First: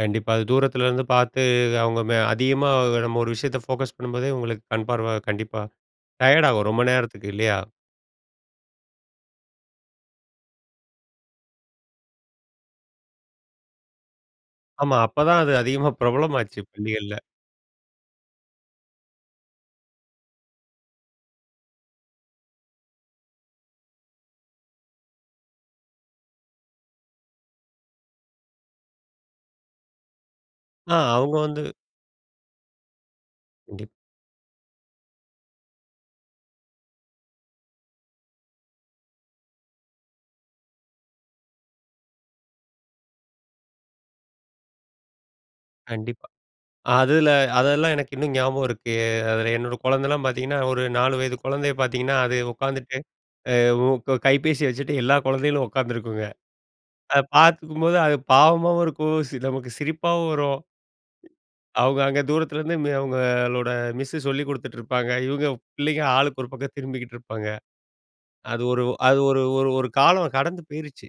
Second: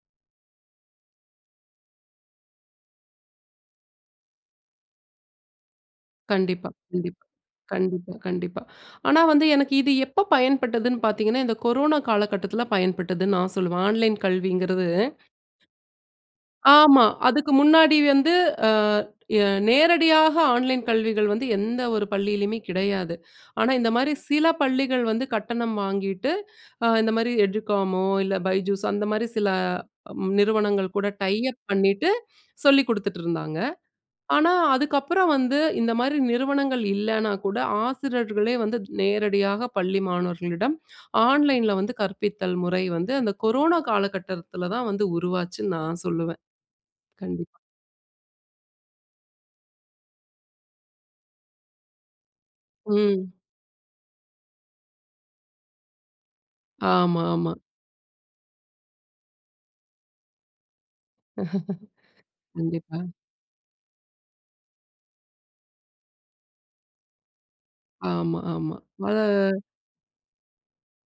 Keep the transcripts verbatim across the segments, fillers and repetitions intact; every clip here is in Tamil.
கண்டிப்பா. அது தூரத்துலேருந்து பார்த்து அவங்க ம அதிகமா நம்ம ஒரு விஷயத்த ஃபோகஸ் பண்ணும்போதே, உங்களுக்கு கண் பார்வை கண்டிப்பா டயர்டாகும் கண்டிப்பா, ரொம்ப கண்டிப்பா. நேரத்துக்கு இல்லையா? கண்டிப்பா, கண்டிப்பா. ஆனா வந்து எனக்கு இது எப்ப பயன்பட்டதுன்னு பார்த்தீங்கன்னா, இந்த கொரோனா காலகட்டத்தில பயன்பட்டதுன்னு நா சொல்லுவேன். ஆன்லைன் கல்விங்கிறது ஆமா. அப்ப தான் அது அதிகமா பிரபலமாச்சு ஆமா. பள்ளிகள்ல. அதுக்கு முன்னாடி வந்து அ ய நேரடியாக ஆன்லைன் கல்விகள் வந்து எந்த ஒரு பள்ளியிலயுமே கிடையாது. ஆனா இந்த மாரி சில பள்ளிகள் வந்து கட்டணம் வாங்கிட்டு, அ இந்த மாரி "எடு காமோ" இல்ல "பைஜூஸ்" அந்த மாரி சில நிறுவனங்கள் ஆ கூட டை அவங்க அப் வந்து பண்ணிட்டு சொல்லிக் குடுத்துட்டுருந்தாங்க. கண்டிப் ஆனா அதுக்கப்பறம் வந்து இந்த மாரி நிறுவனங்கள் இல்லன்னா கூட, ஆசிரியர்களே வந்து நேரடியாக பள்ளி மாணவர்களிடம் ஆன்லைன்ல வந்து கற்பித்தல் முறை வந்து, அந்த கொரோனா காலகட்டத்தில தான் வந்து உருவாச்சுன்னு நா கண்டிப்பா. சொல்லுவேன். அதுல கண்டிப்பா. அதெல்லாம் எனக்கு இன்னும் ஞாபகம் இருக்கு. அதுல என்னோட குழந்தைல்லாம் பார்த்தீங்கன்னா, ஒரு நாலு வயது குழந்தைய பார்த்தீங்கன்னா, அது உட்காந்துட்டு ம். அ உ க கைபேசி வச்சுட்டு எல்லா குழந்தைகளும் உட்கார்ந்திருக்குங்க. அத ஆமா, ஆமா. பார்த்துக்கும்போது, அது பாவமாவும் இருக்கும். சில நமக்கு சிரிப்பாவும் வரும். அவங்க அங்க தூரத்துலருந்து மி கண்டிப்பா. அவங்களோட மிஸ்ஸு சொல்லி குடுத்துட்டுருப்பாங்க. இவங்க பிள்ளைங்க ஆளுக்கு ஒரு பக்கம் திரும்பிகிட்டுருப்பாங்க. ஆமா, அது ஆமா. ஒரு அத அது ஒரு ஒரு காலம் கடந்து போயிருச்சு.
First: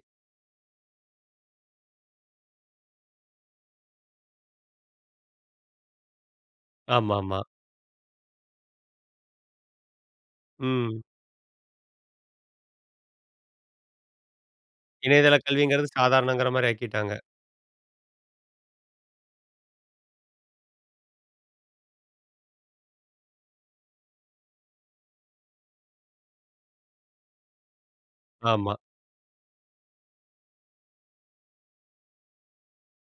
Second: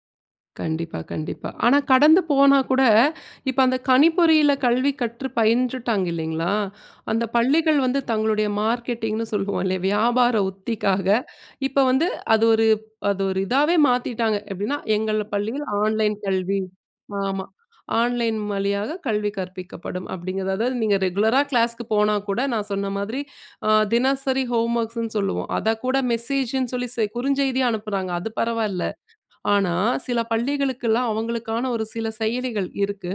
கண்டிப்பா, கண்டிப்பா. ஆனா கடந்து போனா கூட இப்ப அந்த கனிப்பொறியில கல்வி கற்று பயின்றுட்டாங்க இல்லீங்களா? அந்த ஆமாமா. பள்ளிகள் வந்து தங்களுடைய மார்க்கெட்டிங்ன்னு சொல்லுவோம் இல்லையா? வியாபார ம். உத்திக்காக இப்ப வந்து அது ஒரு அது ஒரு இதாவே மாத்திட்டாங்க. எப்படீன்னா, "எங்கள் இணையதள பள்ளியில் கல்விங்கிறது ஆன்லைன் சாதாரணம்ங்கிற கல்வி" மாரி ஆக்கிட்டாங்க. ஆமா. "ஆன்லைன் வழியாக கல்வி கற்பிக்கப்படும்." அப்படீங்கிறது. அதாவது நீங்க ரெகுலரா கிளாஸ்க்கு போனா கூட, நான் சொன்ன மாதிரி அ தினசரி ஹோம்வொர்க்ஸ்ன்னு சொல்லுவோம். அத கூட மெசேஜுன்னு சொல்லி செ குறுஞ்செய்தியா அனுப்புறாங்க அது ஆமா. பரவாயில்ல. ஆனா, சில பள்ளிகளுக்கெல்லாம் அவங்களுக்கான ஒரு சில செயலிகள் இருக்கு.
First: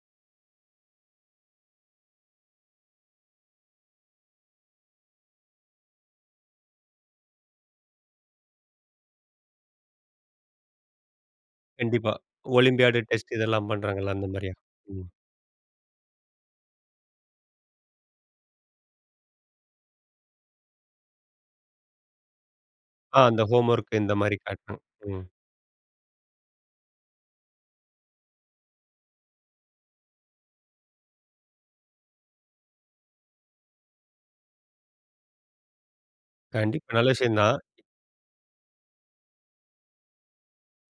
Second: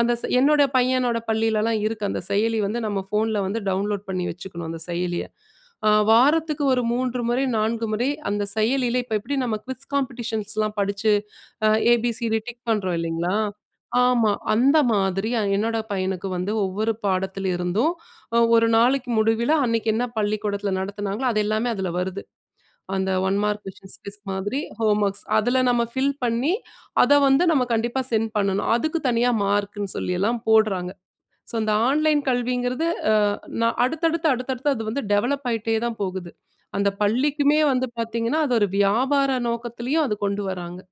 அந்த செ என்னோட பையனோட பள்ளிலல்லாம் இருக்கு, அந்த செயலி வந்து நம்ம ஃபோன்ல வந்து டவுன்லோட் பண்ணி வச்சுக்கணும் அந்த செயலிய. அ வாரத்துக்கு ஒரு மூன்று முறை, நான்கு முறை அந்த செயலியில இப்ப எப்படி நம்ம குவிஸ் காம்பெடிஷன்ஸ்லாம் படிச்சு அ ஏ பி கண்டிப்பா. சி டி டிக் பண்ணுறோம் ஒலிம்பியாடு இல்லைங்களா? டெஸ்ட் இதெல்லாம் பண்ணுறாங்கல்ல, அந்த ஆமா, மாரியா. அந்த ம். மாதிரி அ என்னோட பையனுக்கு வந்து ஒவ்வொரு பாடத்திலிருந்தும் அ ஒரு நாளைக்கு முடிவில, அன்னைக்கு என்ன பள்ளிக்கூடத்தில நடத்தினாங்களோ அது எல்லாமே அதுல வருது. அந்த ஆ ஒன் அந்த மார்க் கொஸ்டின்ஸ் ஹோம்வொர்க்கு இந்த குவிஸ் மாரி மாதிரி காட்டும். ஹோம்வொர்க்ஸ். ம். அதுல நம்ம ஃபில் பண்ணி, அத வந்து நம்ம கண்டிப்பா சென்ட் பண்ணணும். அதுக்கு தனியா மார்க்குன்னு சொல்லியல்லாம் போட்றாங்க. ஸோ, இந்த ஆன்லைன் கல்விங்கிறது அ நா அடுத்தடுத்து, அடுத்தடுத்து அது வந்து டெவலப் ஆயிட்டே தான் போகுது. அந்த கண்டிப்பா. நல்ல பள்ளிக்குமே விஷயந்தான். வந்து பார்த்தீங்கன்னா, அது ஒரு வியாபார நோக்கத்திலேயும் அது கொண்டு வராங்க.